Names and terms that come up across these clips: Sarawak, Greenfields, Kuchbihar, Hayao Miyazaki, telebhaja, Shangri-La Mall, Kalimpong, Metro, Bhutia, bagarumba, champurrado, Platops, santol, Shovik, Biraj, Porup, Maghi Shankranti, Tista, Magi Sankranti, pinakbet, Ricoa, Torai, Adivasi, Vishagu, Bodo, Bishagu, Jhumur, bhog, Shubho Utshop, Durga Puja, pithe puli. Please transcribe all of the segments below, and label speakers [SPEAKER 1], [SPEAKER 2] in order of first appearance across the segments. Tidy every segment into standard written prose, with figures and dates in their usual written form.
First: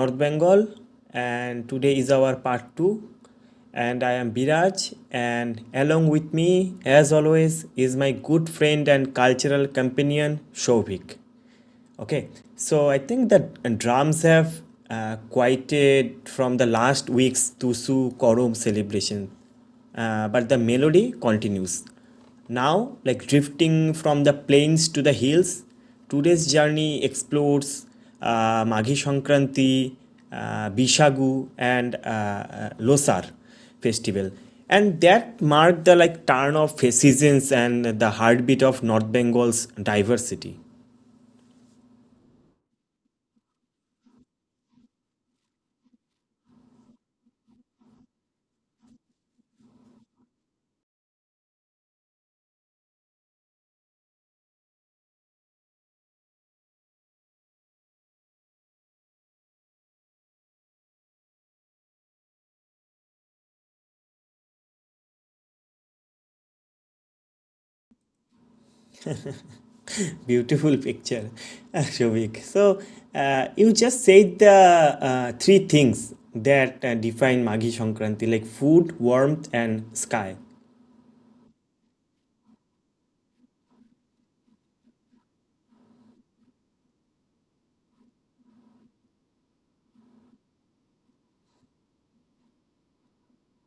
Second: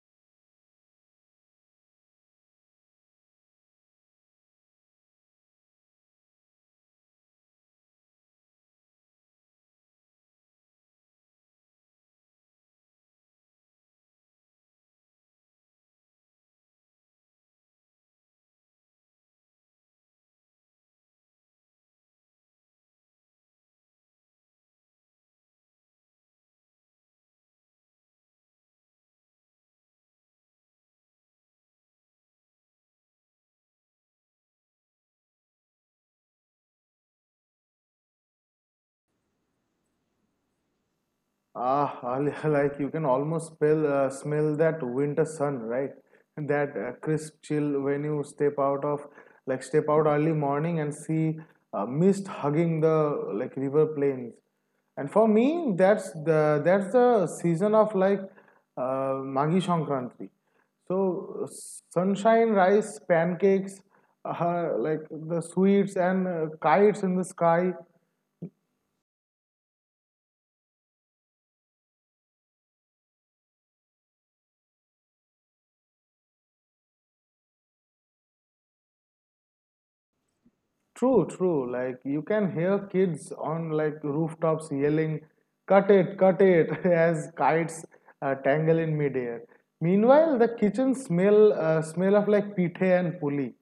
[SPEAKER 1] North Bengal, and today is our part 2, and I am Biraj, and along with me as always is my good friend and cultural companion Shovik. Okay, so I think that drums have quieted from the last week's Tusu Korum celebration, but the melody continues. Now, like drifting from the plains to the hills, today's journey explores Maghi Shankranti, Bishagu, and Losar festival, and that marked the like turn of seasons and the heartbeat of North Bengal's diversity.
[SPEAKER 2] Ah, like you can almost smell that winter sun, right? That crisp chill when you step out of step out early morning and see mist hugging the river plains. And for me, that's the season of Magi Sankranti. So sunshine, rice, pancakes, like the sweets and kites in the sky.
[SPEAKER 1] Beautiful picture, Shobik. So you just said the three things that define Maghi Shankranti, like food, warmth, and sky.
[SPEAKER 2] True, true. Like you can hear kids on rooftops yelling, "Cut it, cut it!" as kites tangle in midair. Meanwhile, the kitchen smell of pithe and puli.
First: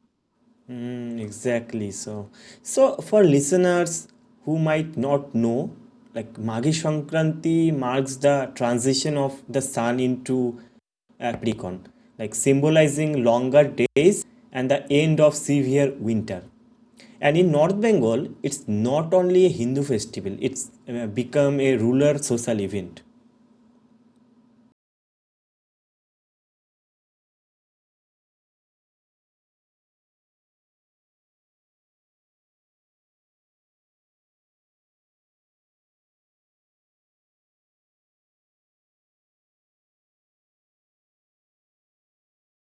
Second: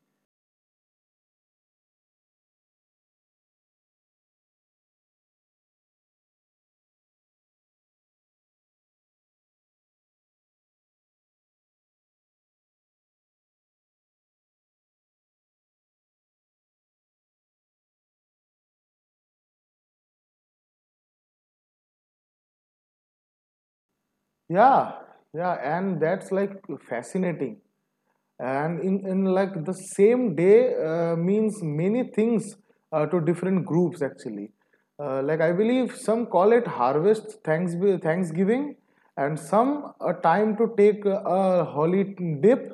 [SPEAKER 1] Mm, exactly. So for listeners who might not know, like Maghi Sankranti marks the transition of the sun into Capricorn, like symbolizing longer days and the end of severe winter. And in North Bengal, it's not only a Hindu festival; it's become a rural social event.
[SPEAKER 2] Yeah, yeah, and that's like fascinating. And in the same day means many things to different groups actually, like I believe some call it harvest thanks thanksgiving, and some a time to take a holy dip,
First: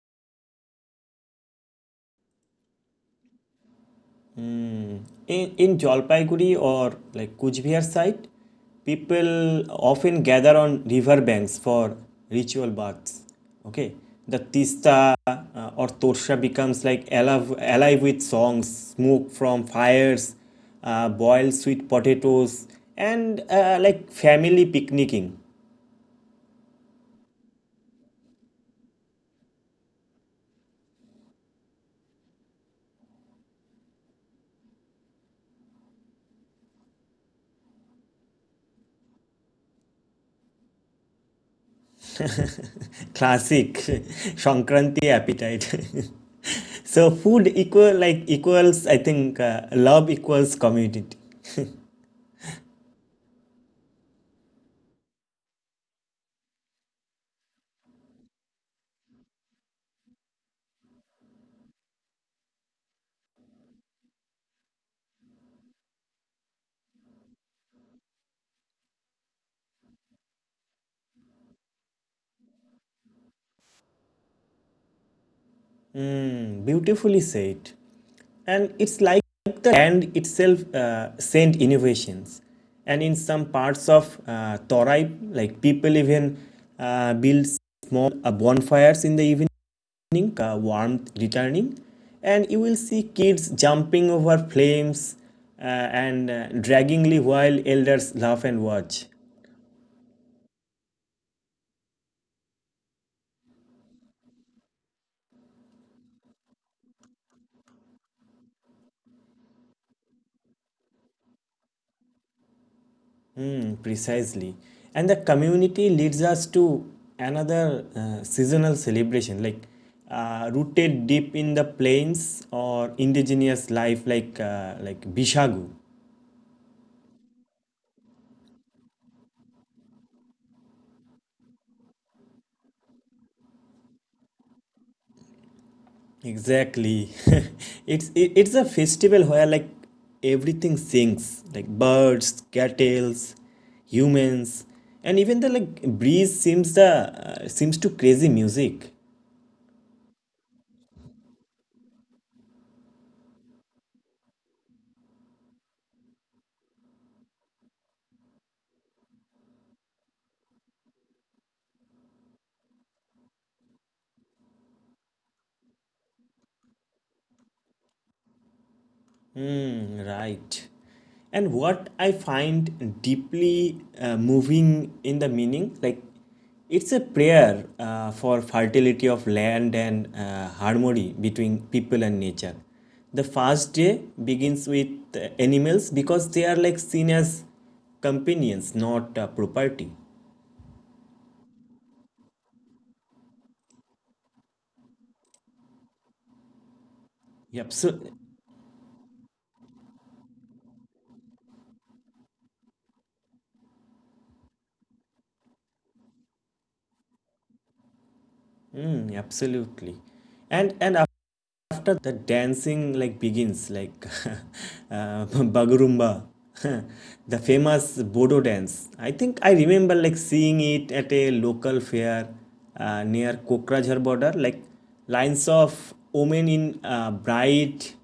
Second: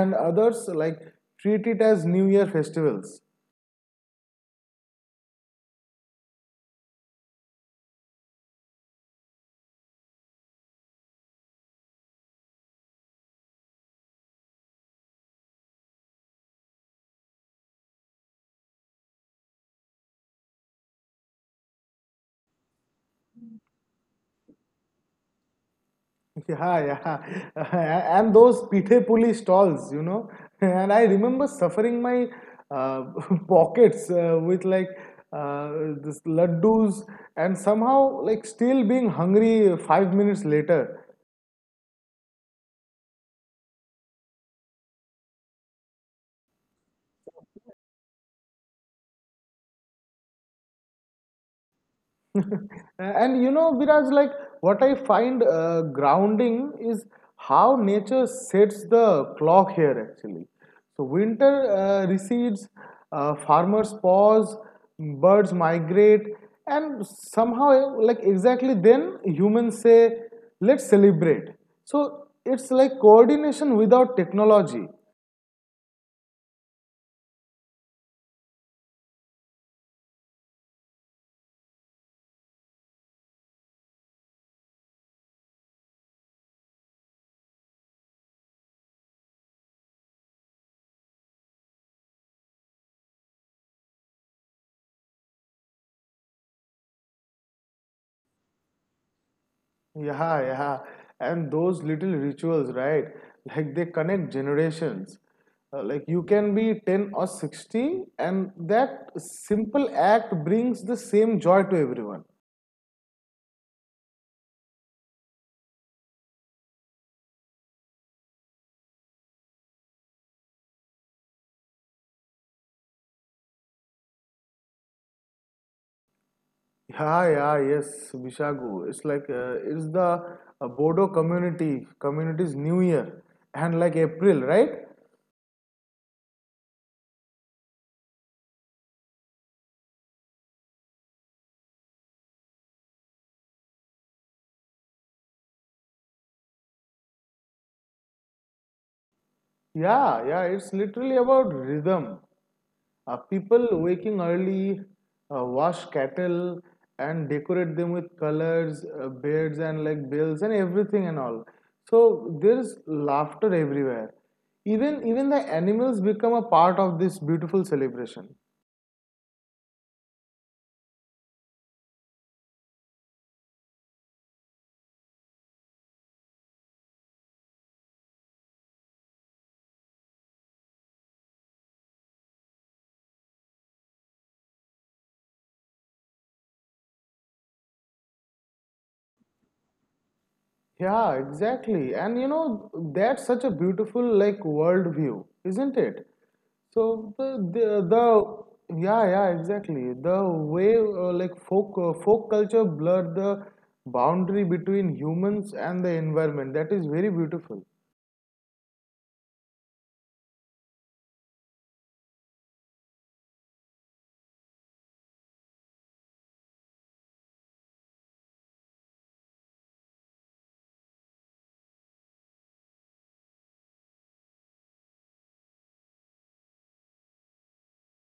[SPEAKER 2] and others like treat it as new year festivals.
[SPEAKER 1] In Jalpaiguri or like Kuchbihar side, people often gather on river banks for ritual baths. Okay, the Tista or Torsha becomes like alive, alive with songs, smoke from fires, boiled sweet potatoes, and like family picnicking.
[SPEAKER 2] Yeah, yeah. And those pithe puli stalls, And I remember suffering my uh, pockets with uh, this laddus and somehow like still being hungry 5 minutes later.
[SPEAKER 1] Classic Shankranti appetite. So food equals I think love equals community.
[SPEAKER 2] And you know, Viraj, like what I find grounding is how nature sets the clock here actually. So, winter recedes, farmers pause, birds migrate, and somehow, like exactly then, humans say, let's celebrate. So, it's like coordination without technology.
[SPEAKER 1] Beautifully said. And it's like the land itself sent innovations. And in some parts of Torai, like people even build small bonfires in the evening, warmth returning. And you will see kids jumping over flames uh, and draggingly while elders laugh and watch.
[SPEAKER 2] Yeah, yeah. And those little rituals, right? Like they connect generations. Like you can be 10 or 60, and that simple act brings the same joy to everyone.
[SPEAKER 1] Hmm, precisely. And the community leads us to another seasonal celebration, like rooted deep in the plains or indigenous life, like Bishagu.
[SPEAKER 2] Yeah, yeah, yes, Vishagu. It's like it's the Bodo community's New Year, and like April, right?
[SPEAKER 1] Exactly. It's a festival where like everything sings, like birds, cattle, humans, and even the like breeze seems the seems to crazy music.
[SPEAKER 2] Yeah, yeah. It's literally about rhythm. People waking early, wash cattle and decorate them with colors, birds, and like bells and everything and all. So there's laughter everywhere. Even the animals become a part of this beautiful celebration.
[SPEAKER 1] Right. And what I find deeply moving in the meaning, like it's a prayer for fertility of land and harmony between people and nature. The first day begins with animals because they are like seen as companions, not property.
[SPEAKER 2] Yeah, exactly. And you know, that's such a beautiful like worldview, isn't it? So
[SPEAKER 1] Yep, so,
[SPEAKER 2] the yeah, yeah, exactly. The way like folk culture blurred the boundary between humans and the environment. That is very beautiful.
[SPEAKER 1] mm, absolutely. And after the dancing like begins like uh, bagarumba the famous bodo dance. I think I remember like seeing it at a local fair near Kokrajhar border, like lines of women in bright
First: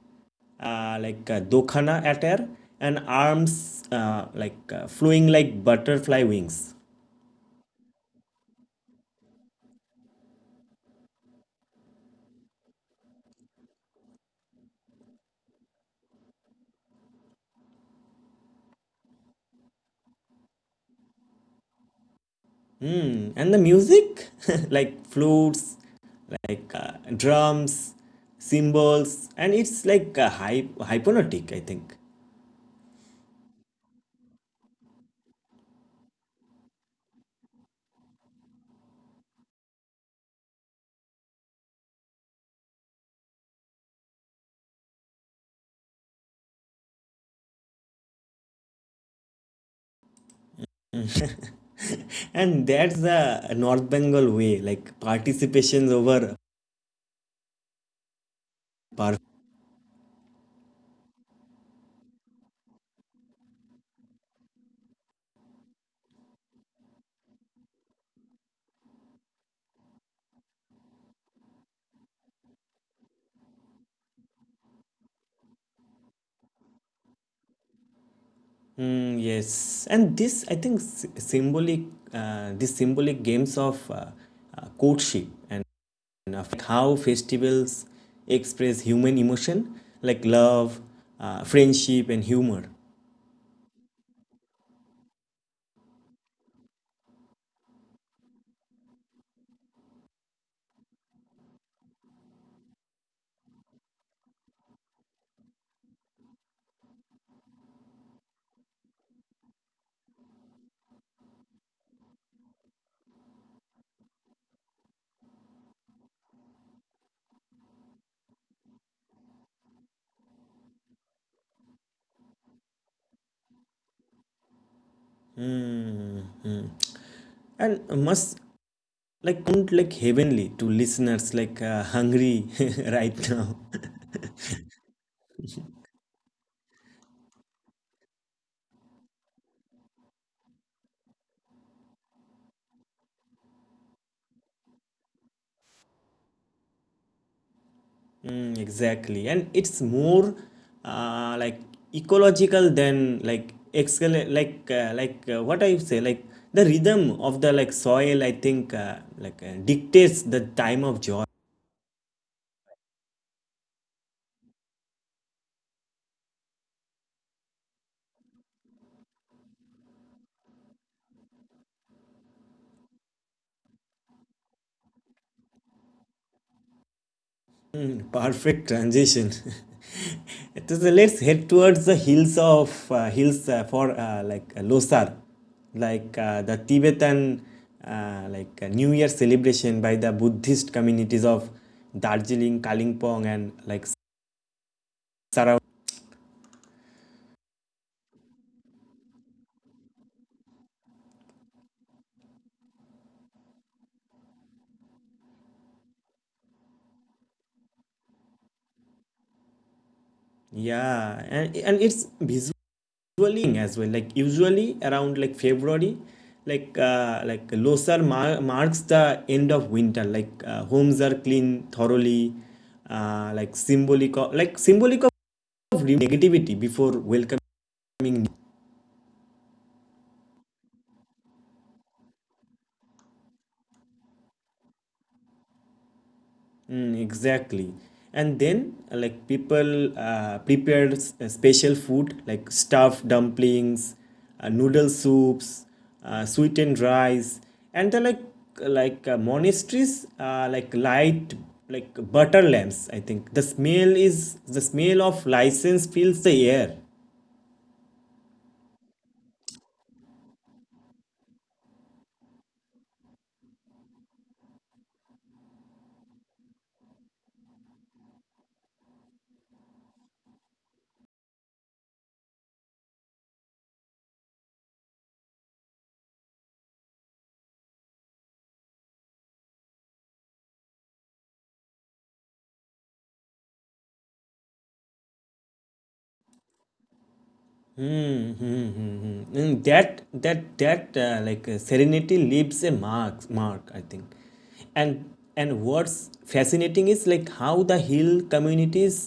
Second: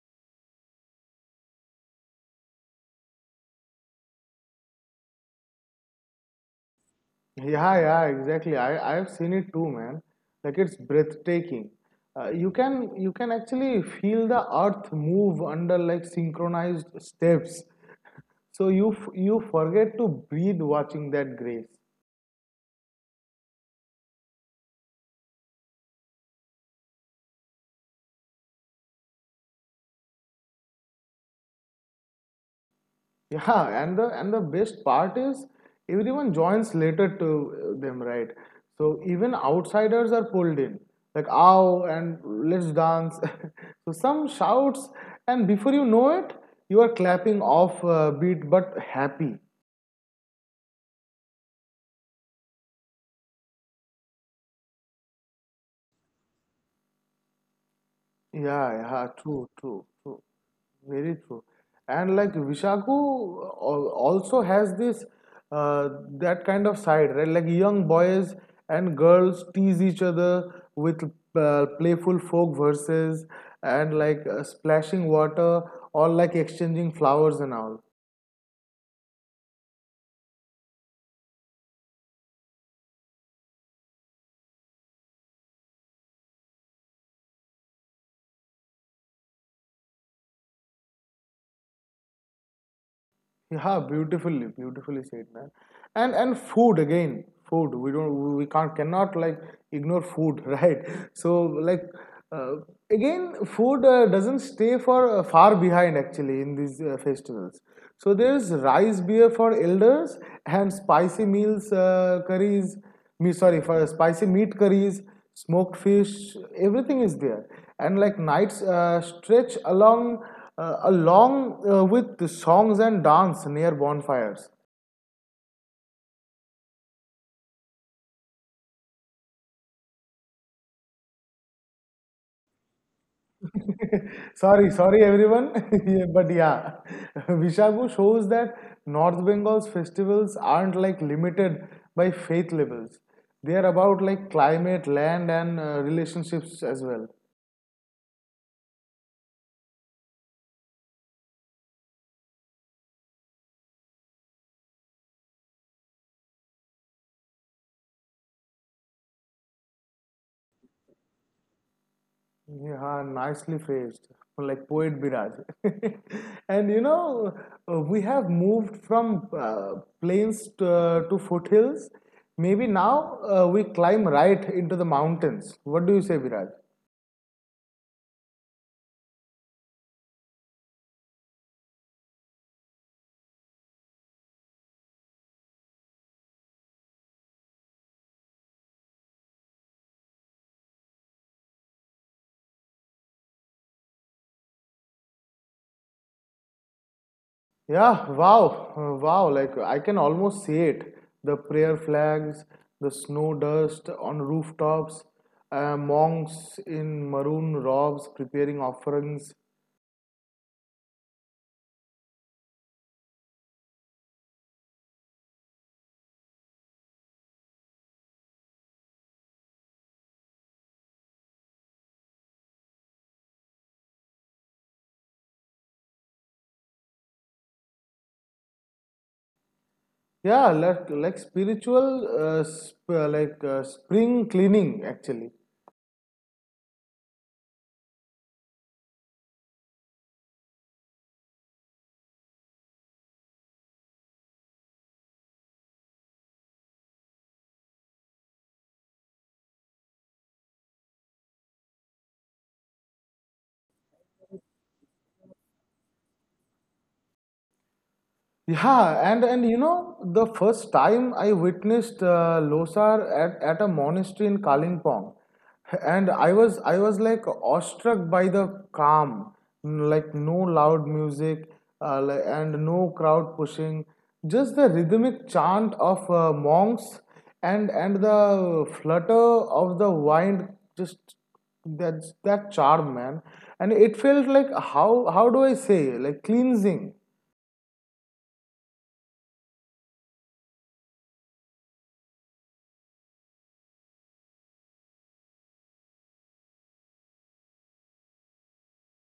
[SPEAKER 1] dokhana attire, and arms flowing like butterfly wings.
[SPEAKER 2] Yeah, yeah, exactly. I've seen it too, man. Like it's breathtaking. You can actually feel the earth move under like synchronized steps. So you forget to breathe watching that grace.
[SPEAKER 1] Mm, and the music, like flutes, drums, cymbals, and it's like hypnotic, I think.
[SPEAKER 2] Yeah, and the best part is everyone joins later to them, right? So even outsiders are pulled in, like ow and let's dance. So some shouts, and before you know it, you are clapping off beat but happy.
[SPEAKER 1] Mm. And that's the North Bengal way, like participations over
[SPEAKER 2] Yeah, yeah,
[SPEAKER 1] par.
[SPEAKER 2] true, true, true. Very true. And like Vishaku also has this uh, that kind of side, right? Like young boys and girls tease each other with playful folk verses and splashing water or like exchanging flowers and all.
[SPEAKER 1] Mm, yes, and this I think symbolic, these symbolic games of courtship and affect how festivals express human emotion, like love, friendship, and humor.
[SPEAKER 2] Yeah, beautifully, beautifully said, man. And food again, food. We don't, we can't, cannot like ignore food, right? So like, uh, again, food doesn't stay for far behind actually in these festivals. So there's rice beer for elders and spicy meals, curries. Me sorry for spicy meat curries, smoked fish, everything is there. And like nights stretch along with the songs and dance near bonfires.
[SPEAKER 1] Mm-hmm. And must like sound like heavenly to listeners like hungry right now.
[SPEAKER 2] Sorry, sorry everyone, but yeah, Vishagu shows that North Bengal's festivals aren't like limited by faith levels. They are about like climate, land, and relationships as well.
[SPEAKER 1] Mm, exactly, and it's more like ecological than like excel like what I say like the rhythm of the like soil. I think dictates the time of joy.
[SPEAKER 2] Yeah, nicely phrased, like poet Biraj. And you know, we have moved from plains to foothills. Maybe now we climb right into the mountains. What do you say, Biraj?
[SPEAKER 1] Mm, perfect transition. It is- Let's head towards the hills of hills for Losar, the Tibetan New Year celebration by the Buddhist communities of Darjeeling, Kalimpong, and like Sarawak.
[SPEAKER 2] Yeah, wow, wow, like I can almost see it. The prayer flags, the snow dust on rooftops, monks in maroon robes preparing offerings,
[SPEAKER 1] Yeah, and it's visually as well. Like usually around like February, like Losar marks the end of winter. Like homes are cleaned thoroughly, like symbolic of negativity before welcoming.
[SPEAKER 2] yeah, spiritual spring cleaning actually.
[SPEAKER 1] Mm, exactly. And then like people prepared special food like stuffed dumplings, noodle soups, sweetened rice, and the monasteries like light like butter lamps. I think the smell of license fills the air.
[SPEAKER 2] Yeah, and you know, the first time I witnessed Losar at a monastery in Kalimpong, and I was like awestruck by the calm, like no loud music, and no crowd pushing, just the rhythmic chant of monks and the flutter of the wind, just that charm, man. And it felt like how do I say like cleansing.
[SPEAKER 1] And that serenity leaves a mark, I think. And and what's fascinating is like how the hill communities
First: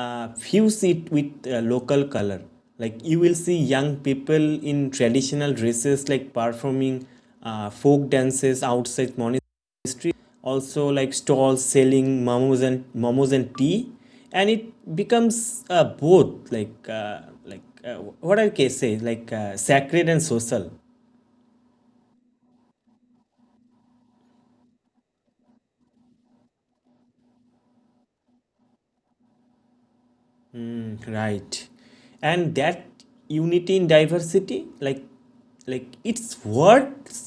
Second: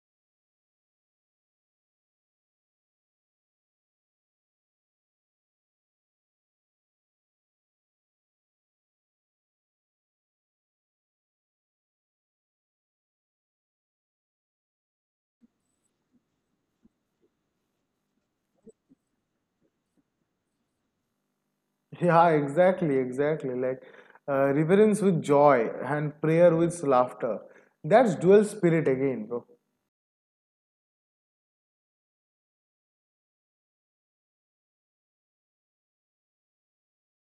[SPEAKER 1] fuse it with local color, like you will see young people in traditional dresses like performing folk dances outside monastery, also like stalls selling momos and tea, and it becomes both like what I can say like sacred and social.
[SPEAKER 2] Yeah, exactly, exactly. Like reverence with joy and prayer with laughter. That's dual spirit again, bro.
[SPEAKER 1] Right, and that unity in diversity, like its words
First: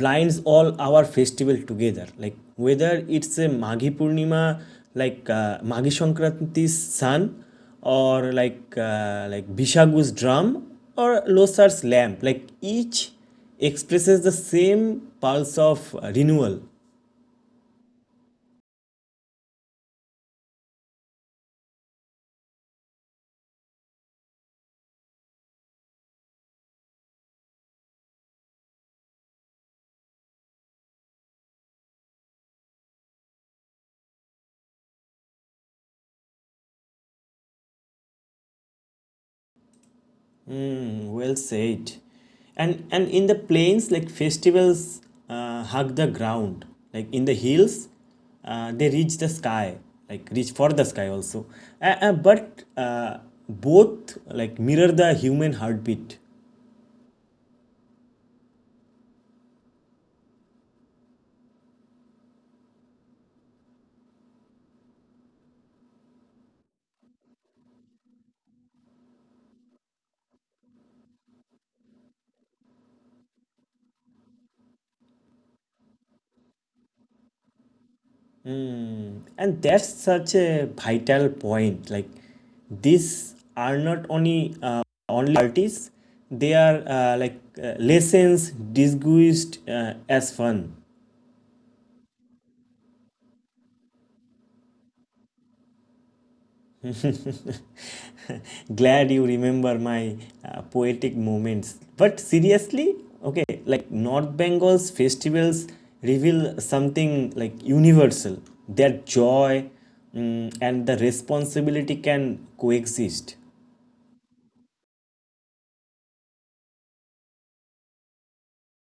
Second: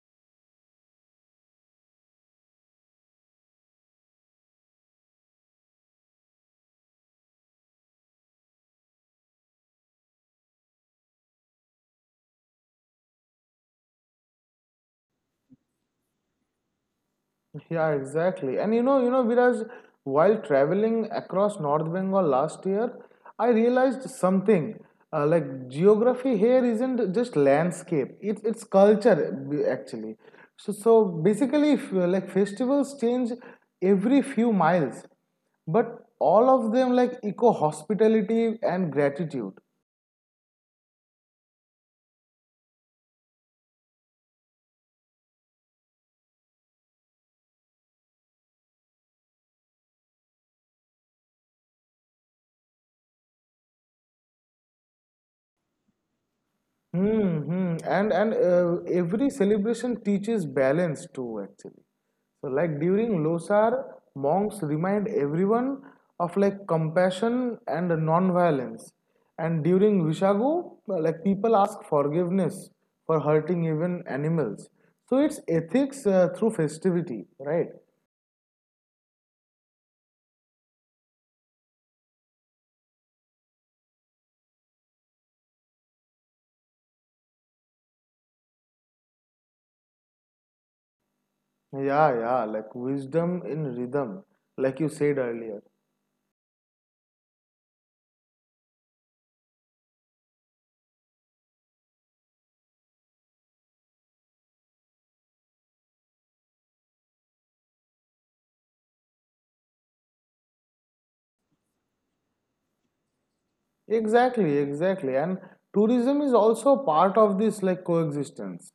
[SPEAKER 1] blinds all our festival together, like whether it's a Maghi Purnima, Maghi Sankranti's sun, or like Bishagu's drum, or Losar's lamp, like each expresses the same pulse of renewal.
[SPEAKER 2] Yeah, exactly. And Viraj, while traveling across North Bengal last year, I realized something. Like geography here isn't just landscape; it's culture actually. So so basically, if, like festivals change every few miles, but all of them like eco hospitality and gratitude.
[SPEAKER 1] Mm, well said. And in the plains, like festivals hug the ground. Like in the hills, they reach the sky. Like reach for the sky also. But both like mirror the human heartbeat,
[SPEAKER 2] Hmm, hmm. And every celebration teaches balance too, actually. So like during Losar, monks remind everyone of like compassion and non-violence. And during Vishagu, like people ask forgiveness for hurting even animals. So it's ethics through festivity, right?
[SPEAKER 1] and that's such a vital point. Like these are not only uh, only artists; they are lessons disguised as fun.
[SPEAKER 2] Yeah, yeah, like wisdom in rhythm, like you said earlier.
[SPEAKER 1] Glad you remember my poetic moments. But seriously, okay, like North Bengal's festivals reveal something like universal. Their joy mm, and the responsibility can coexist.
[SPEAKER 2] Exactly, exactly. And tourism is also part of this like coexistence.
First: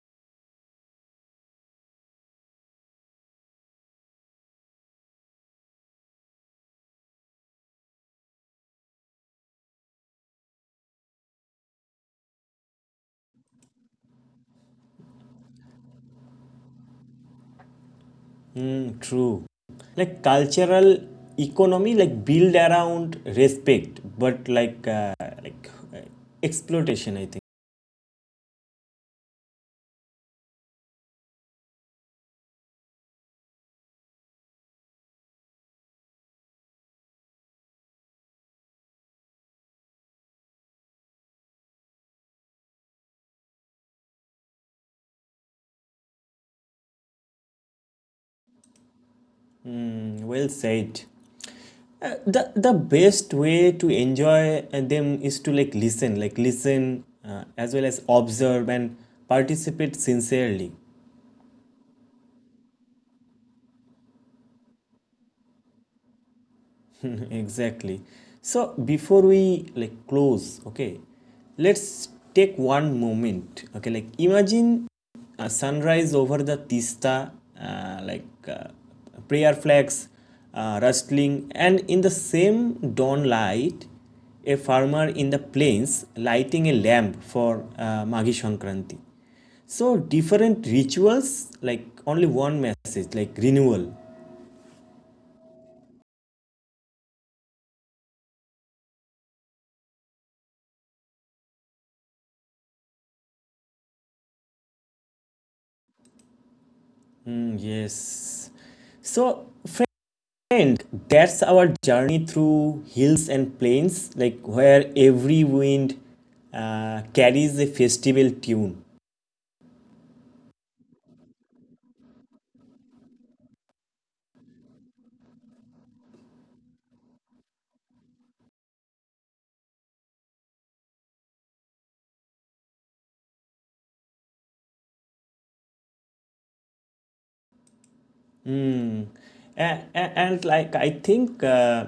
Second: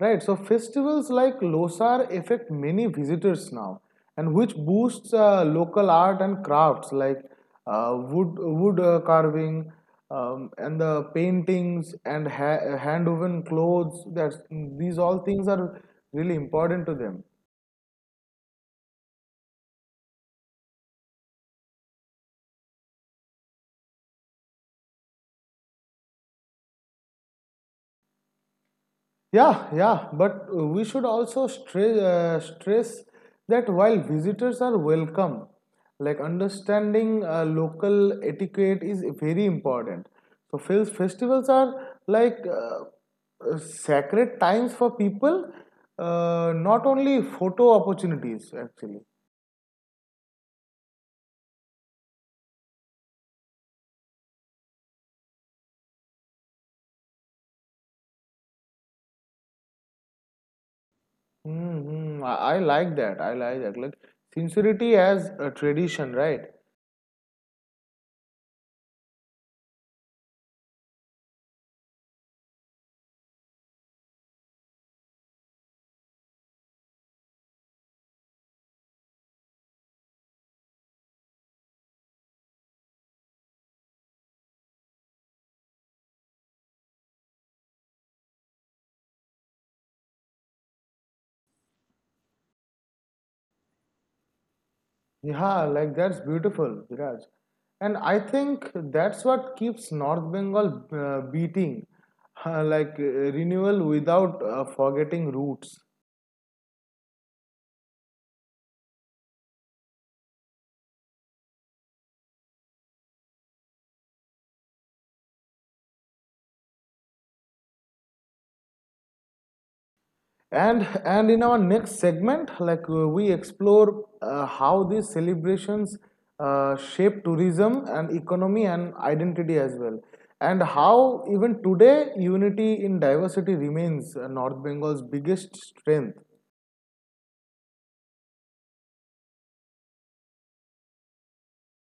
[SPEAKER 2] Right? So festivals like Losar affect many visitors now and which boosts local art and crafts like wood wood carving, and the paintings and hand woven clothes, that these all things are really important to them.
[SPEAKER 1] Mm, true. Like cultural economy, like build around respect, but like exploitation. I think.
[SPEAKER 2] Yeah, yeah, but we should also stress that while visitors are welcome, like understanding local etiquette is very important. So, festivals are sacred times for people, not only photo opportunities, actually.
[SPEAKER 1] Well said. The the best way to enjoy them is to like listen as well as observe and participate sincerely.
[SPEAKER 2] Hmm, I like that. I like that. Like, sincerity as a tradition, right?
[SPEAKER 1] Exactly. So before we like close, okay, let's take one moment. Okay, like imagine a sunrise over the Tista, uh, like uh, prayer flags rustling, and in the same dawn light, a farmer in the plains lighting a lamp for Maghi Sankranti. So different rituals, like only one message, like renewal.
[SPEAKER 2] Yeah, like that's beautiful, Viraj. And I think that's what keeps North Bengal beating, renewal without forgetting roots.
[SPEAKER 1] Mm, yes. So, and that's our journey through hills and plains, like where every wind carries a festival tune.
[SPEAKER 2] And in our next segment, like we explore how these celebrations shape tourism and economy and identity as well, and how even today unity in diversity remains North Bengal's biggest strength.
[SPEAKER 1] Mm. And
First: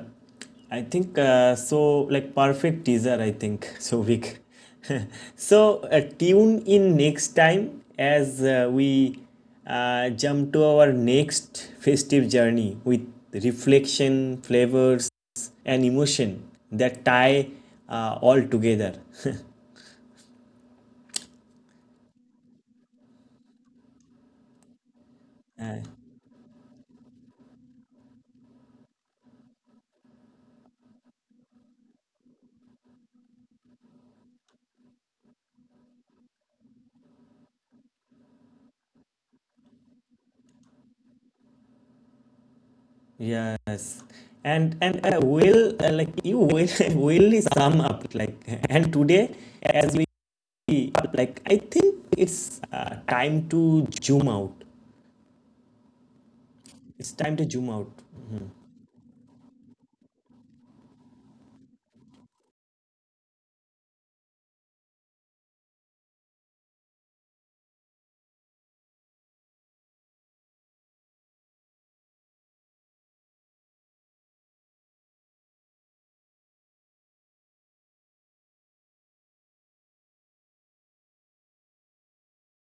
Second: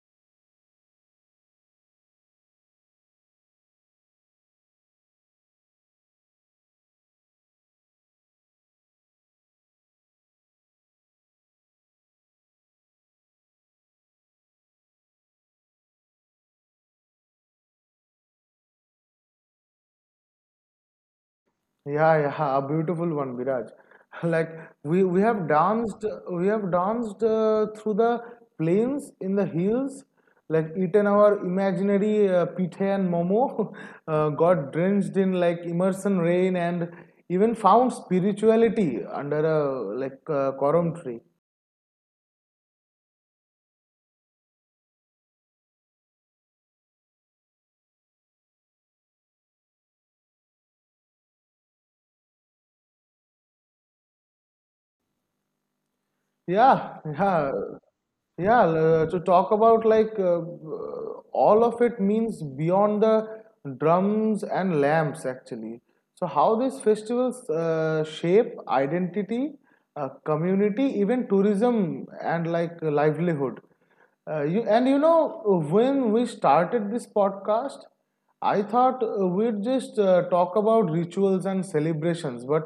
[SPEAKER 1] I think so like perfect teaser I think so big. So tune in next time as we jump to our next festive journey with reflection, flavors, and emotion that tie all together.
[SPEAKER 2] Yeah, yeah, a beautiful one, Viraj. Like we we have
[SPEAKER 1] Uh,
[SPEAKER 2] danced, we have danced through the plains in the hills, like eaten our imaginary pithe and momo, got drenched in like immersion rain, and even found spirituality under a coram tree.
[SPEAKER 1] yes, and will like you will will is sum up like and today as we like I think it's time to zoom out.
[SPEAKER 2] Yeah,
[SPEAKER 1] It's time to
[SPEAKER 2] yeah,
[SPEAKER 1] zoom out.
[SPEAKER 2] yeah. To talk about all of it means beyond the drums and lamps actually. So how these festivals shape identity, community, even tourism and like livelihood. And you know, when we started this podcast, I thought we'd just talk about rituals and celebrations, but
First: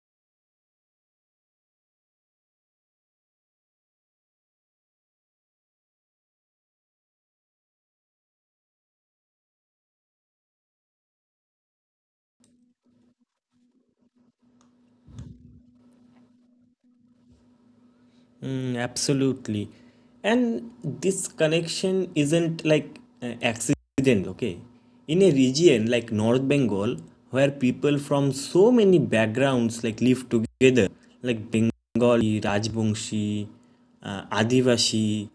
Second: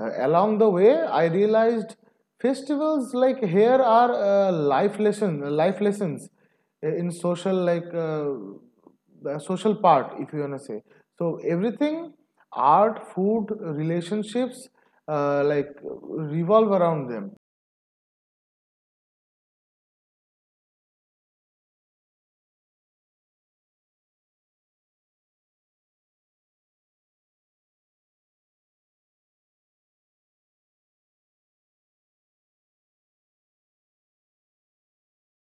[SPEAKER 2] along the way, I realized festivals like here are life lessons in social like the social part, if you wanna say. So everything, art, food, relationships, like revolve around them.
[SPEAKER 1] Mm, absolutely. And this connection isn't like accident, okay? In a region like North Bengal, where people from so many backgrounds like live together, like Bengali, Rajbongshi, Adivasi,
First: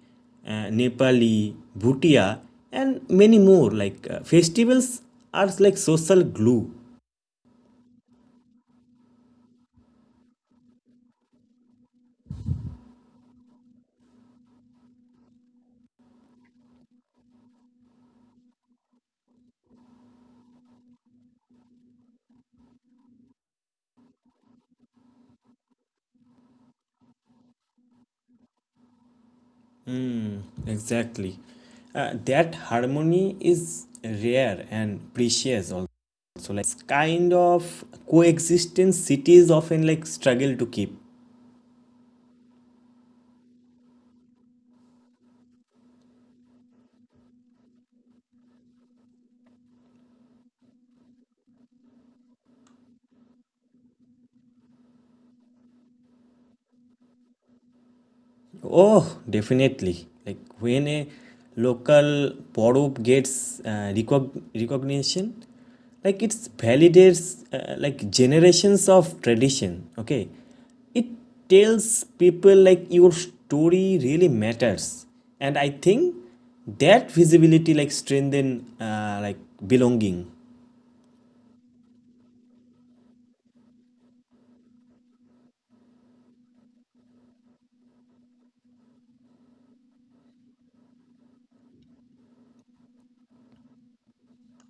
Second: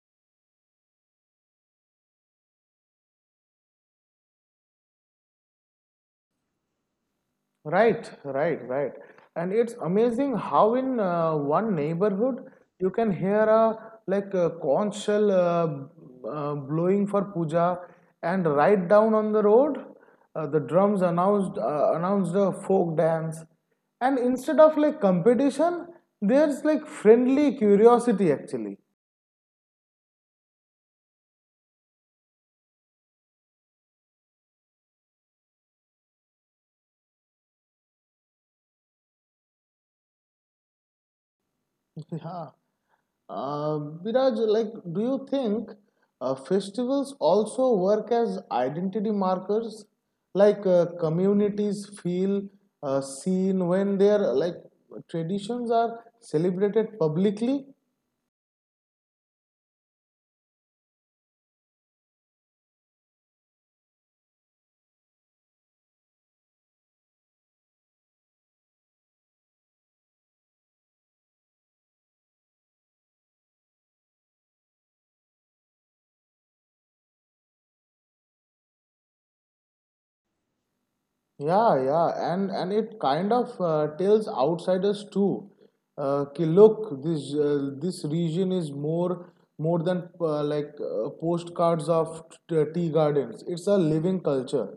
[SPEAKER 1] Nepali, Bhutia, and many more, festivals are like social glue.
[SPEAKER 2] Right, right, right. And it's amazing how in one neighborhood you can hear a conch shell blowing for puja, and right down on the road, the drums announced a folk dance, and instead of like competition, there's like friendly curiosity actually.
[SPEAKER 1] Exactly. That harmony is rare and precious also. Like it's kind of coexistence cities often like struggle to keep.
[SPEAKER 2] Yeah. Uh, Biraj, like, do you think festivals also work as identity markers? Like, communities feel seen when their like traditions are celebrated publicly.
[SPEAKER 1] Oh, definitely. Like when a local Porup gets recognition, like it's validates like generations of tradition. Okay, it tells people like your story really matters, and I think that visibility like strengthen like belonging.
[SPEAKER 2] Yeah, yeah, and it kind of tells outsiders too. कि look, this region is more than postcards of tea gardens. It's a living culture.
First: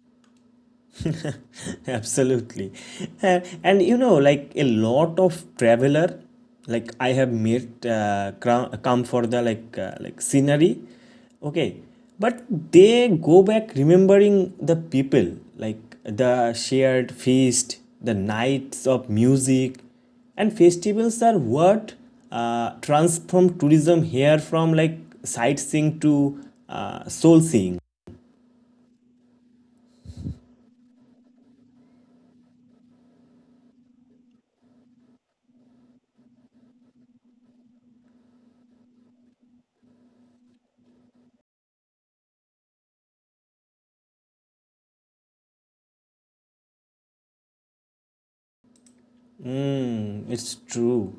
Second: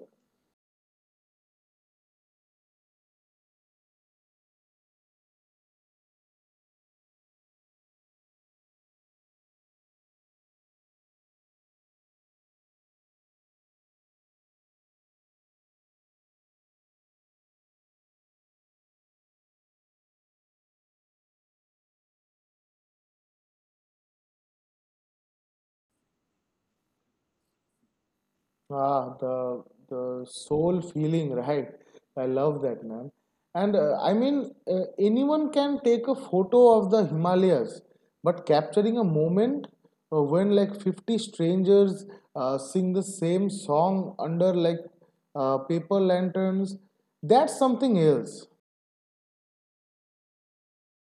[SPEAKER 1] Absolutely. And you know, like a lot of traveler, like I have met, come for the like scenery, okay, but they go back remembering the people, like the shared feast, the nights of music, and festivals are what transform tourism here from like sightseeing to soul seeing.
[SPEAKER 2] Ah, the soul feeling, right? I love that, man. And I mean, anyone can take a photo of the Himalayas, but capturing a moment when like 50 strangers sing the same song under paper lanterns, that's something else.
[SPEAKER 1] Hmm, it's true.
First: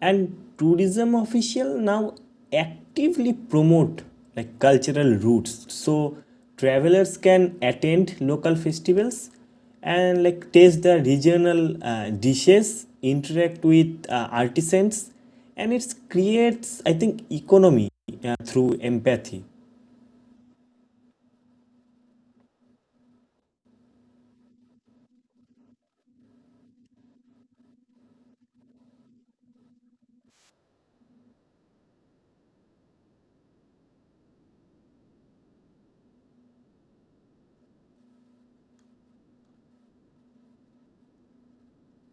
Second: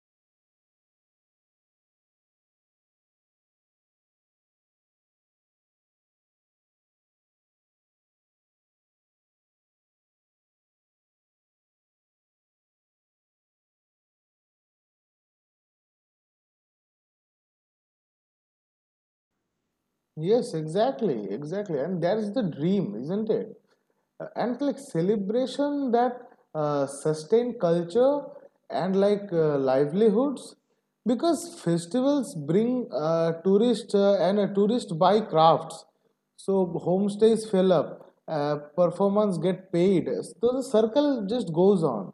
[SPEAKER 1] And tourism official now actively promote like cultural routes so travelers can attend local festivals and like taste the regional dishes, interact with artisans, and it creates I think economy through empathy.
[SPEAKER 2] Yes, exactly, exactly. And that is the dream, isn't it? And like celebration that sustain culture and livelihoods, because festivals bring tourists and tourist buy crafts. So homestays fill up, performance get paid. So the circle just goes on.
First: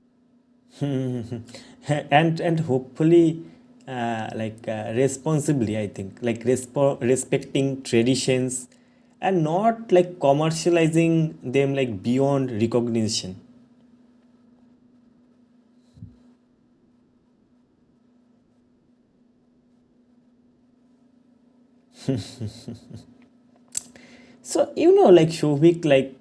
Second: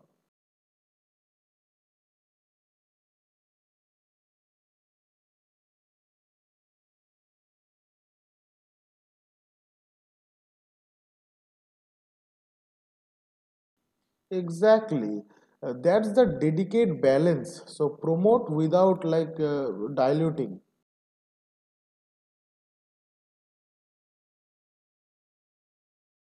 [SPEAKER 1] Mhm. And hopefully responsibly I think like respecting traditions and not like commercializing them like beyond recognition.
[SPEAKER 2] Exactly. That's the dedicate balance. So promote without diluting.
[SPEAKER 1] So you know, like Shovik, like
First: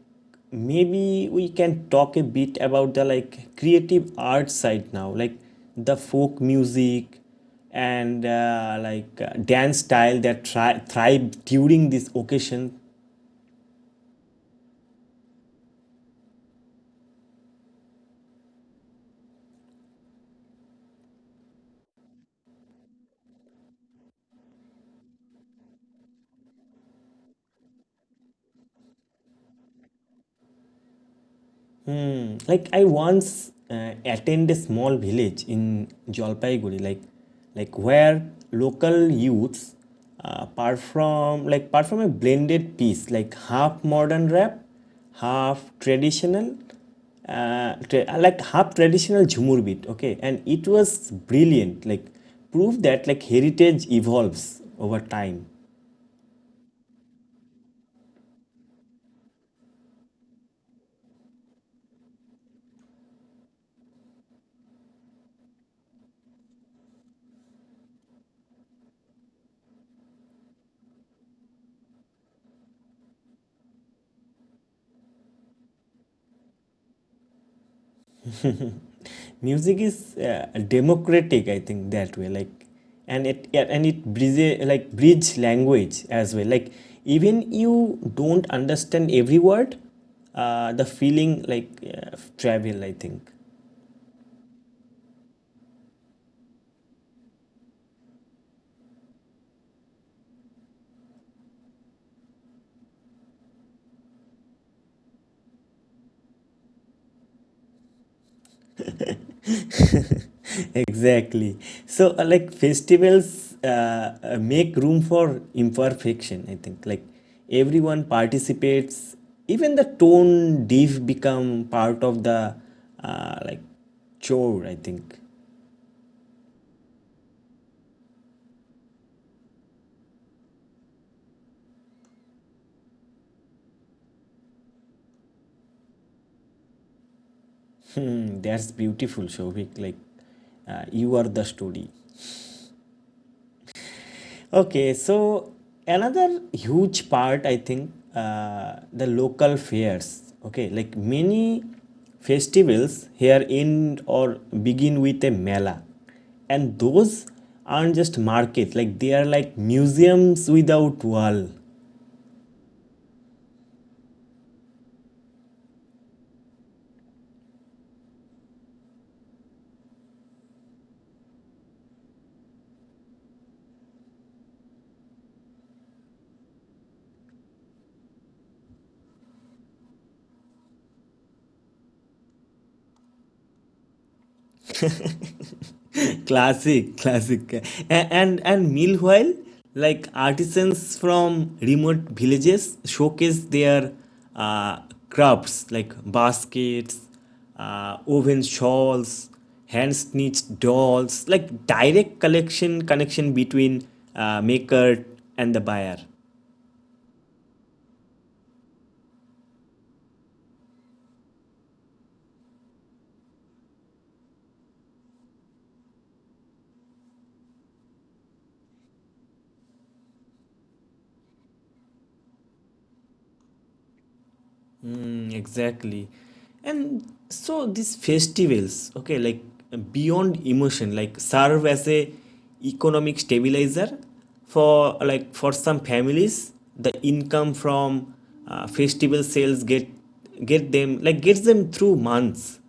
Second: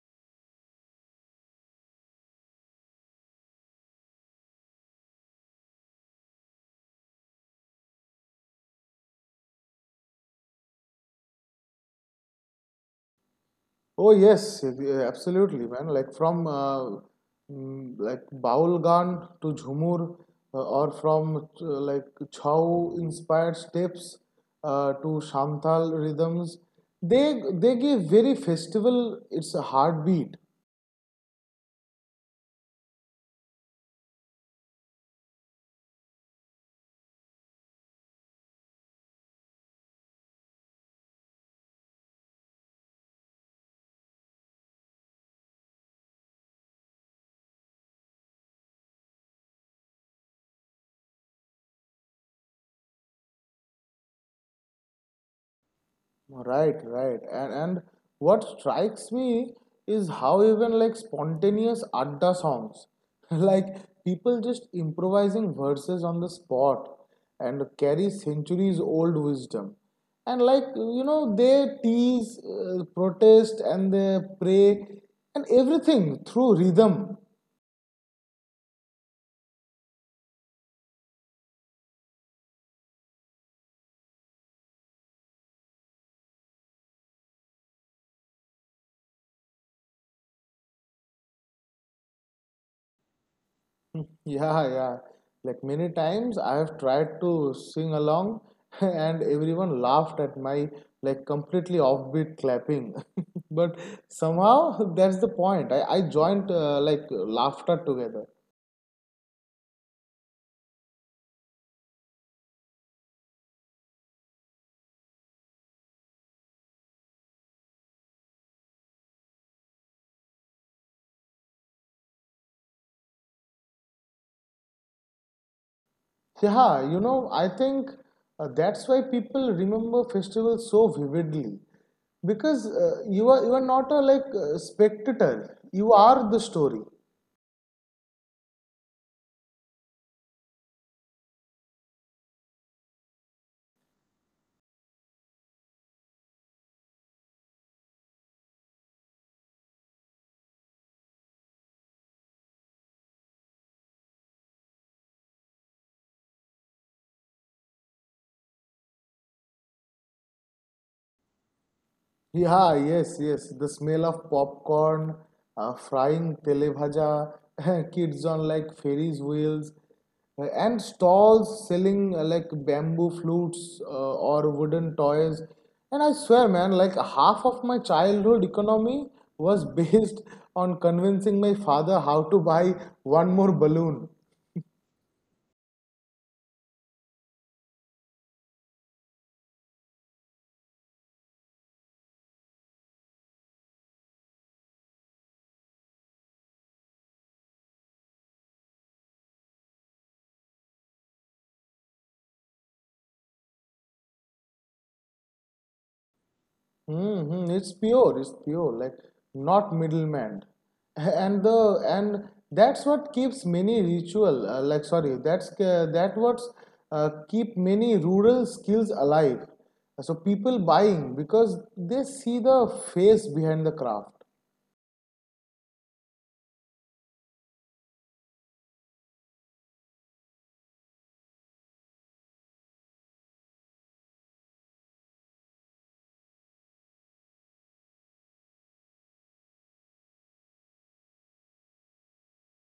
[SPEAKER 1] maybe we can talk a bit about the like creative art side now, like the folk music and dance style that thrive during this occasion.
[SPEAKER 2] Oh yes, yeah, absolutely, man. Like from like Baulgan to Jhumur, or from like Chhau-inspired steps to Shamtal rhythms, they give very festival its a heartbeat.
[SPEAKER 1] Mm, like I once attend a small village in Jalpaiguri, like where local youths perform a blended piece, like half modern rap, half traditional, half traditional jhumur beat. Okay, and it was brilliant. Like proof that like heritage evolves over time.
[SPEAKER 2] Right, right. And what strikes me is how even like spontaneous adda songs, like people just improvising verses on the spot and carry centuries old wisdom. And like you know, they tease, protest, and they pray, and everything through rhythm.
[SPEAKER 1] Music is democratic I think that way, like and it yeah, and it bridge language as well, like even you don't understand every word, the feeling like travel, I think.
[SPEAKER 2] Yeah, yeah. Like many times I have tried to sing along and everyone laughed at my like completely offbeat clapping. But somehow that's the point. I joined like laughter together.
[SPEAKER 1] Exactly. So like festivals make room for imperfection, I think, like everyone participates, even the tone diff become part of the uh, like chore I think.
[SPEAKER 2] Yeah, you know, I think that's why people remember festivals so vividly because you are not a spectator. You are the story.
[SPEAKER 1] Hmm, that's beautiful, Shobhik. Like, you are the story. Okay, so another huge part, I think, the local fairs. Okay, like many festivals here end or begin with a mela, and those aren't just markets. Like they are like museums without wall.
[SPEAKER 2] Yeah, yes, yes. The smell of popcorn, frying telebhaja, kids on like Ferris wheels, and stalls selling like bamboo flutes or wooden toys. And I swear, man, like half of my childhood economy was based on convincing my father how to buy one more balloon.
[SPEAKER 1] Classic, classic. And meanwhile, like, artisans from remote villages showcase their uh, crafts like baskets, woven shawls, hand stitched dolls, like direct collection connection between maker and the buyer.
[SPEAKER 2] Mm-hmm. It's pure, like not middleman. And that's what keeps many ritual like sorry, that's that what's keep many rural skills alive. So people buying because they see the face behind the craft.
[SPEAKER 1] Exactly. And so these festivals, okay, like beyond emotion, like serve as a economic stabilizer for like for some families, the income from festival sales get them, like gets them through months.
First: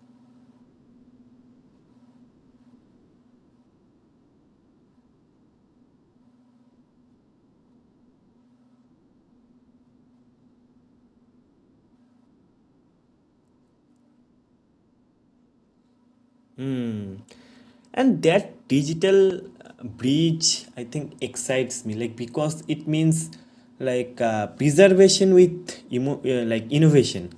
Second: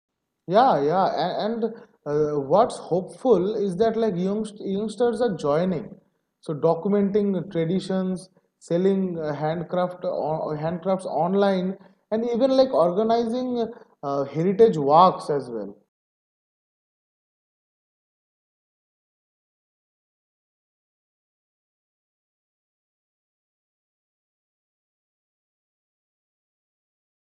[SPEAKER 2] Yeah, yeah, and what's hopeful is that like youngsters are joining, so documenting traditions, selling handcrafts online, and even like organizing heritage walks as well.
[SPEAKER 1] And that digital bridge, I think, excites me, like because it means like preservation with like innovation,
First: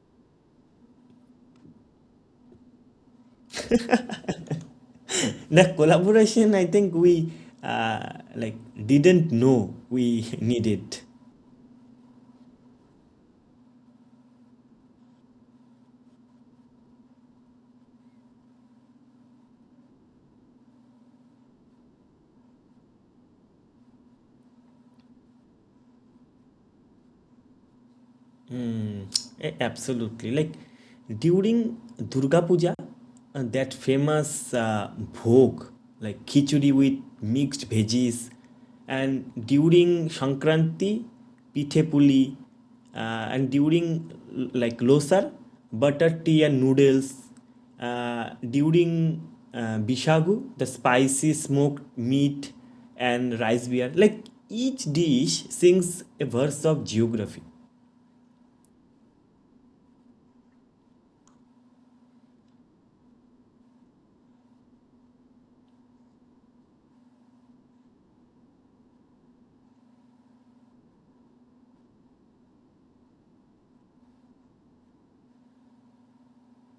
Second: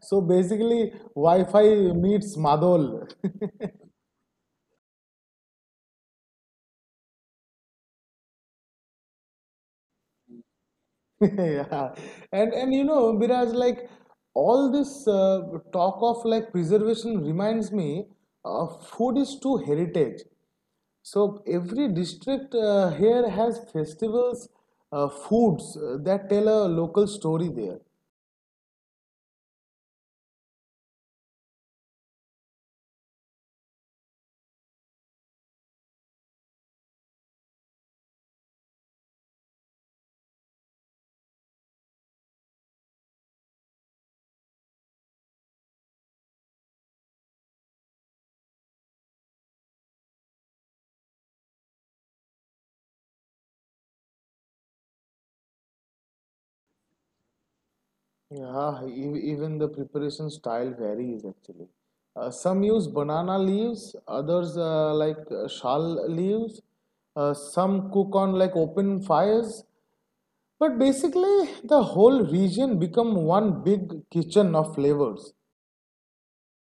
[SPEAKER 2] So basically, Wi-Fi meets Madol.
[SPEAKER 1] the collaboration I think we uh, like didn't know we needed.
[SPEAKER 2] Yeah, and you know, Biraj, like all this talk of like preservation reminds me, uh, food is too heritage. So every district here has festivals, foods that tell a local story there.
[SPEAKER 1] Mm, absolutely. Like during Durga Puja, that famous bhog, like khichdi with mixed veggies, and during Sankranti, pithe puli, and during like losar, butter tea and noodles. During Bishagu, the spicy smoked meat and rice beer. Like each dish sings a verse of geography.
[SPEAKER 2] Yeah, even the preparation style varies actually. Some use banana leaves, others shal leaves. Some cook on like open fires, but basically the whole region become one big kitchen of flavors.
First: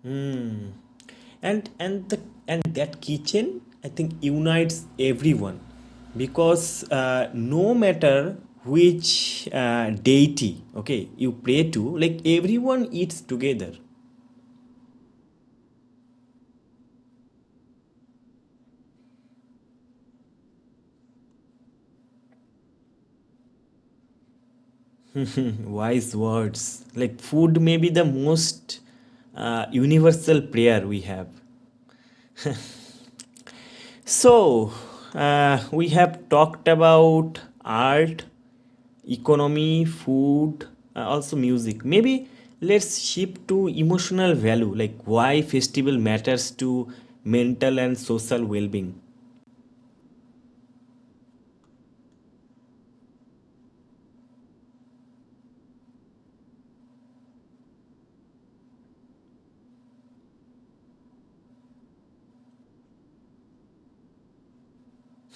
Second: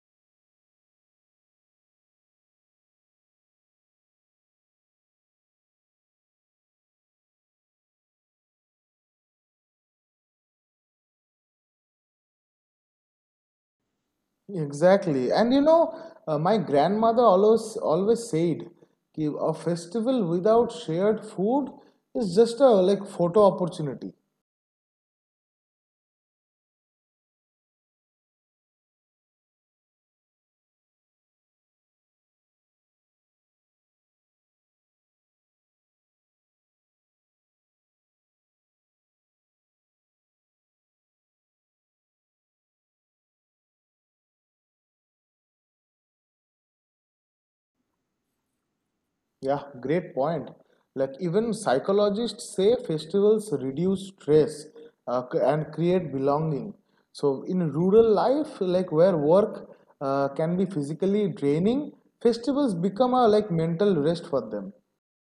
[SPEAKER 1] Hmm. And and the and that kitchen, I think, unites everyone because no matter which deity, okay, you pray to, like everyone eats together.
[SPEAKER 2] Exactly. And you know, my grandmother always said कि a festival without shared food is just a like photo opportunity.
[SPEAKER 1] Mhm, wise words. Like food may be the most universal prayer we have. So, we have talked about art, economy, food, also music. Maybe let's shift to emotional value, like why festival matters to mental and social well-being.
[SPEAKER 2] Yeah, great point. Like even psychologists say festivals reduce stress and create belonging. So in rural life, like where work can be physically draining, festivals become a like mental rest for them.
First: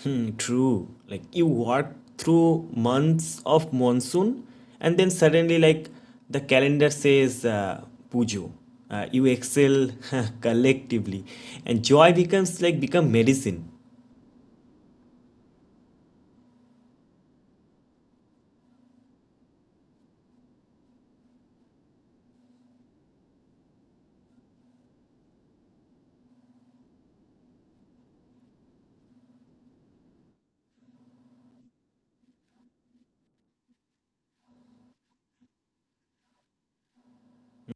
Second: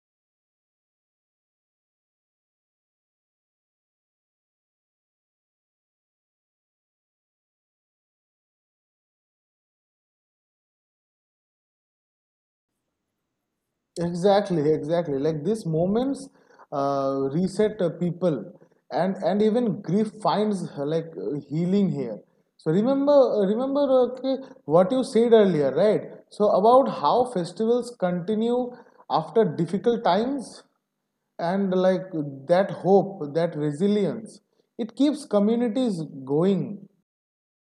[SPEAKER 1] Hmm, true. Like you work through months of monsoon, and then suddenly, like the calendar says, Pujo. You excel collectively, and joy becomes like become medicine.
[SPEAKER 2] Exactly, exactly. Like these moments reset people, and even grief finds healing here. So remember, okay, what you said earlier, right? So about how festivals continue after difficult times, and like that hope, that resilience, it keeps communities going.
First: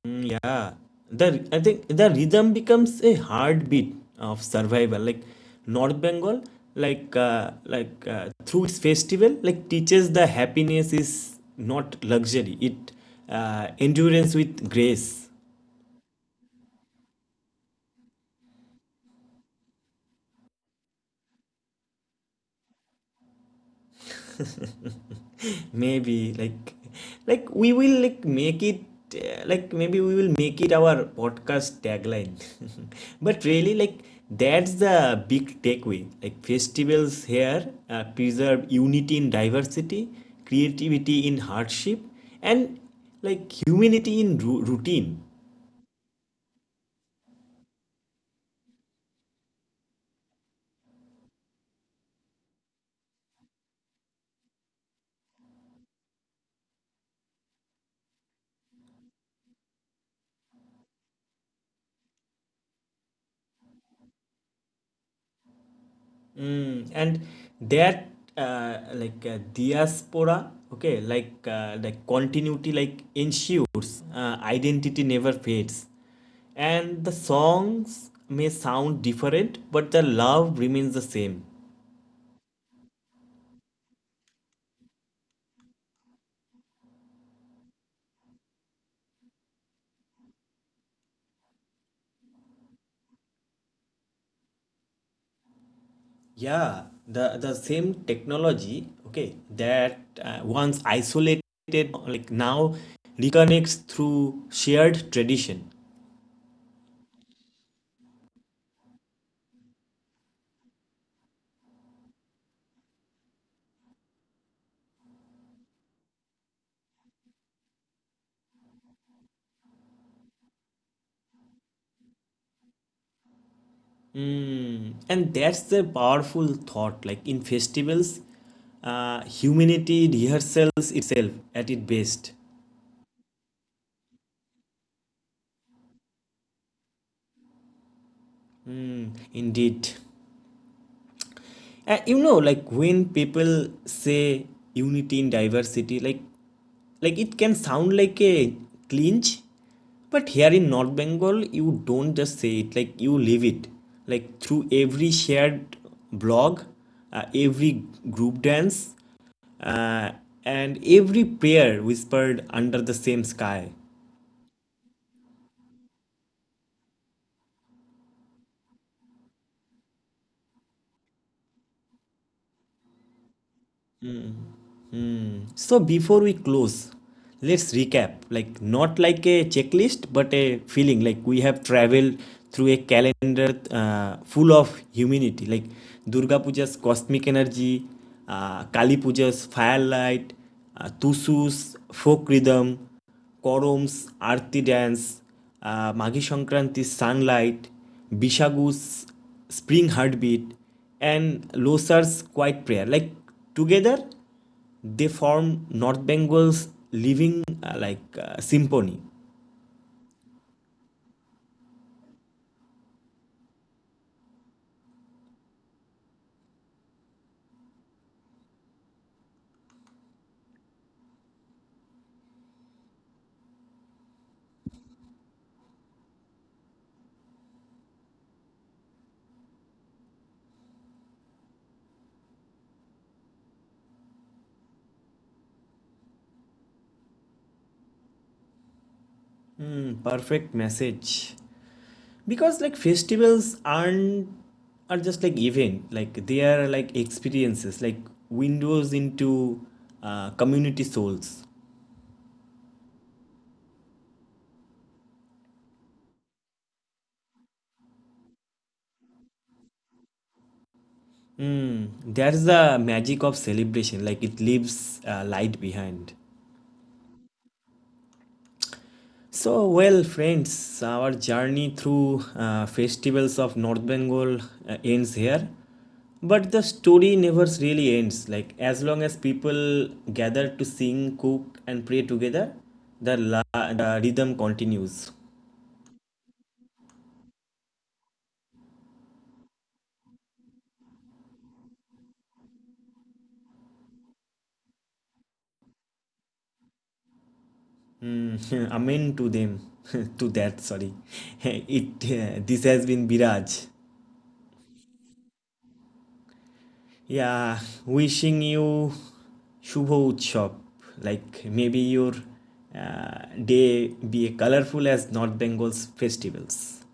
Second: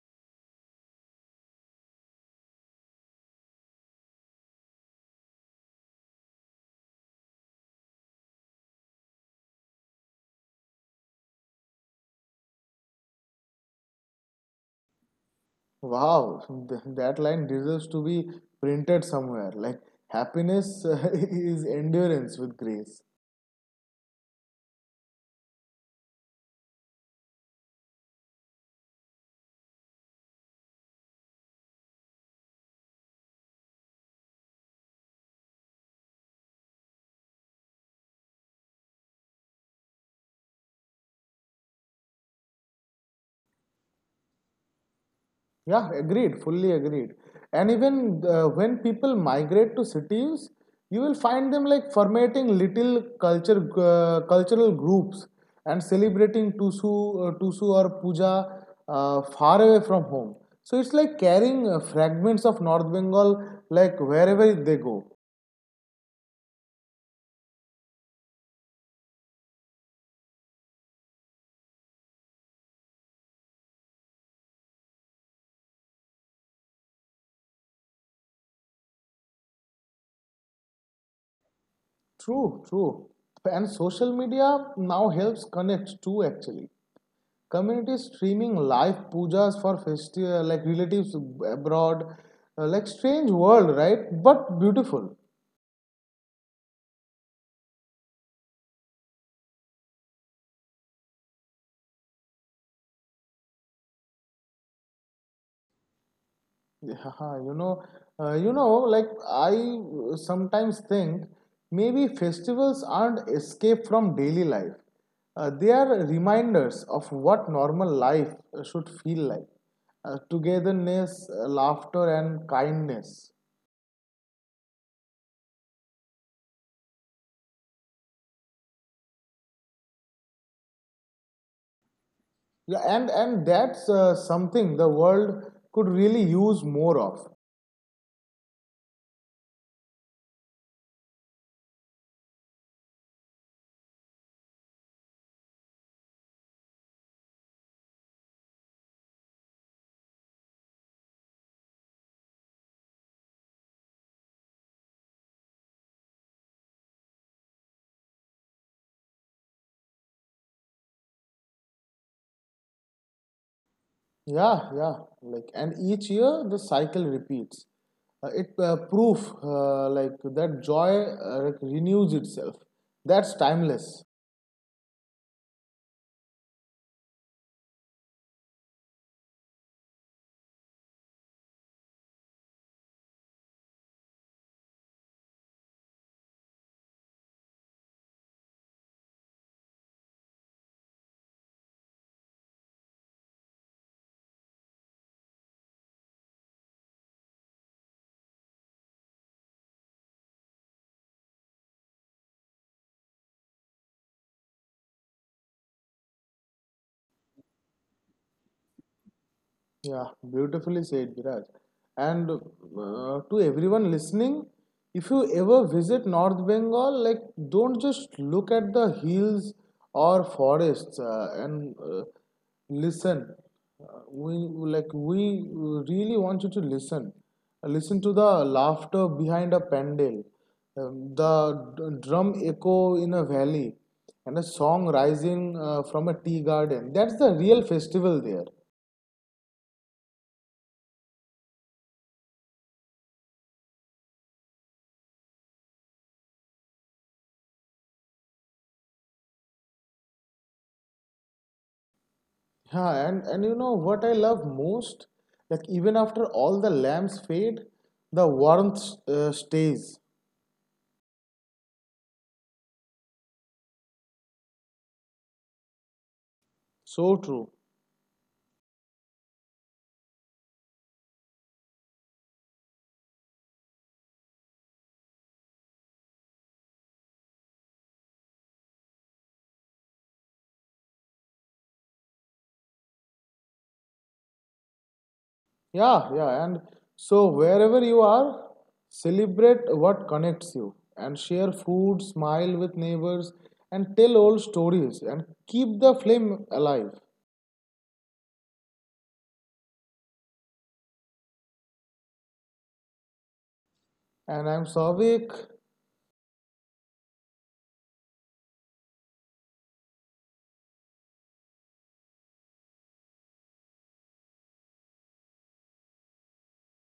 [SPEAKER 1] Mm, yeah, the I think the rhythm becomes a heartbeat of survival. Like North Bengal, like through its festival, like teaches the happiness is not luxury. It endurance with grace.
[SPEAKER 2] Wow, that line deserves to be printed somewhere. Like, happiness is endurance with grace.
[SPEAKER 1] Maybe, like, we will like make it like maybe we will make it our podcast tagline but really, like that's the big takeaway, like festivals here preserve unity in diversity, creativity in hardship, and like humanity in routine.
[SPEAKER 2] Yeah, agreed, fully agreed. And even when people migrate to cities, you will find them like formatting little culture cultural groups and celebrating tusu or puja far away from home. So it's like carrying fragments of North Bengal like wherever they go.
[SPEAKER 1] Mm, and that diaspora, okay, like continuity, like ensures identity never fades, and the songs may sound different, but the love remains the same.
[SPEAKER 2] True, true. And social media now helps connect too actually. Communities streaming live pujas for festival like relatives abroad, like strange world, right? But beautiful.
[SPEAKER 1] Yeah, the same technology, okay, that once isolated, like now reconnects through shared tradition.
[SPEAKER 2] Yeah, you know, uh, you know, like I sometimes think maybe festivals aren't escape from daily life. They are reminders of what normal life should feel like. Togetherness, laughter, and kindness.
[SPEAKER 1] Mm, and that's a powerful thought. Like in festivals, humanity rehearsals itself at its best.
[SPEAKER 2] Yeah, and that's something the world could really use more of.
[SPEAKER 1] Mm, indeed. You know, like when people say unity in diversity, like it can sound like a clinch, but here in North Bengal, you don't just say it, like you live it. Like through every shared blog, every group dance, uh, and every prayer whispered under the same sky.
[SPEAKER 2] Yeah, yeah. Like, and each year the cycle repeats. It Proof like that joy like, renews itself. That's timeless.
[SPEAKER 1] So before we close, let's recap. Like not like a checklist, but a feeling. Like we have traveled through a calendar full of humanity. Like Durga Puja's cosmic energy, Kali Puja's firelight, Tusu's folk rhythm, Korom's Arti dance, Maghi Sankranti's sunlight, Bishagu's spring heartbeat, and Losar's quiet prayer. Like together, they formed North Bengal's living symphony.
[SPEAKER 2] Yeah, beautifully said, Viraj. And to everyone listening, if you ever visit North Bengal, like don't just look at the hills or forests and listen. Uh, we we really want you to listen. Listen to the laughter behind a pandal, the drum echo in a valley, and a song rising from a tea garden. That's the real festival there.
[SPEAKER 1] Hmm, perfect message. Because like festivals aren't are just like event. Like they are like experiences, like windows into community souls.
[SPEAKER 2] Yeah, and you know what I love most? Like, even after all the lamps fade, the warmth stays.
[SPEAKER 1] Hmm, that's the magic of celebration. Like it leaves light behind.
[SPEAKER 2] So true.
[SPEAKER 1] So, well, friends, our journey through festivals of North Bengal ends here. But the story never really ends. Like, as long as people gather to sing, cook, and pray together, the, la- the rhythm continues.
[SPEAKER 2] Yeah, yeah. And so, wherever you are, celebrate what connects you and share food, smile with neighbors, and tell old stories and keep the flame alive.
[SPEAKER 1] Amen to them. To that, sorry. This has been Biraj.
[SPEAKER 2] And I'm Savik.
[SPEAKER 1] Yeah, wishing you Shubho Utshop. Like maybe your day be colorful as North Bengal's festivals.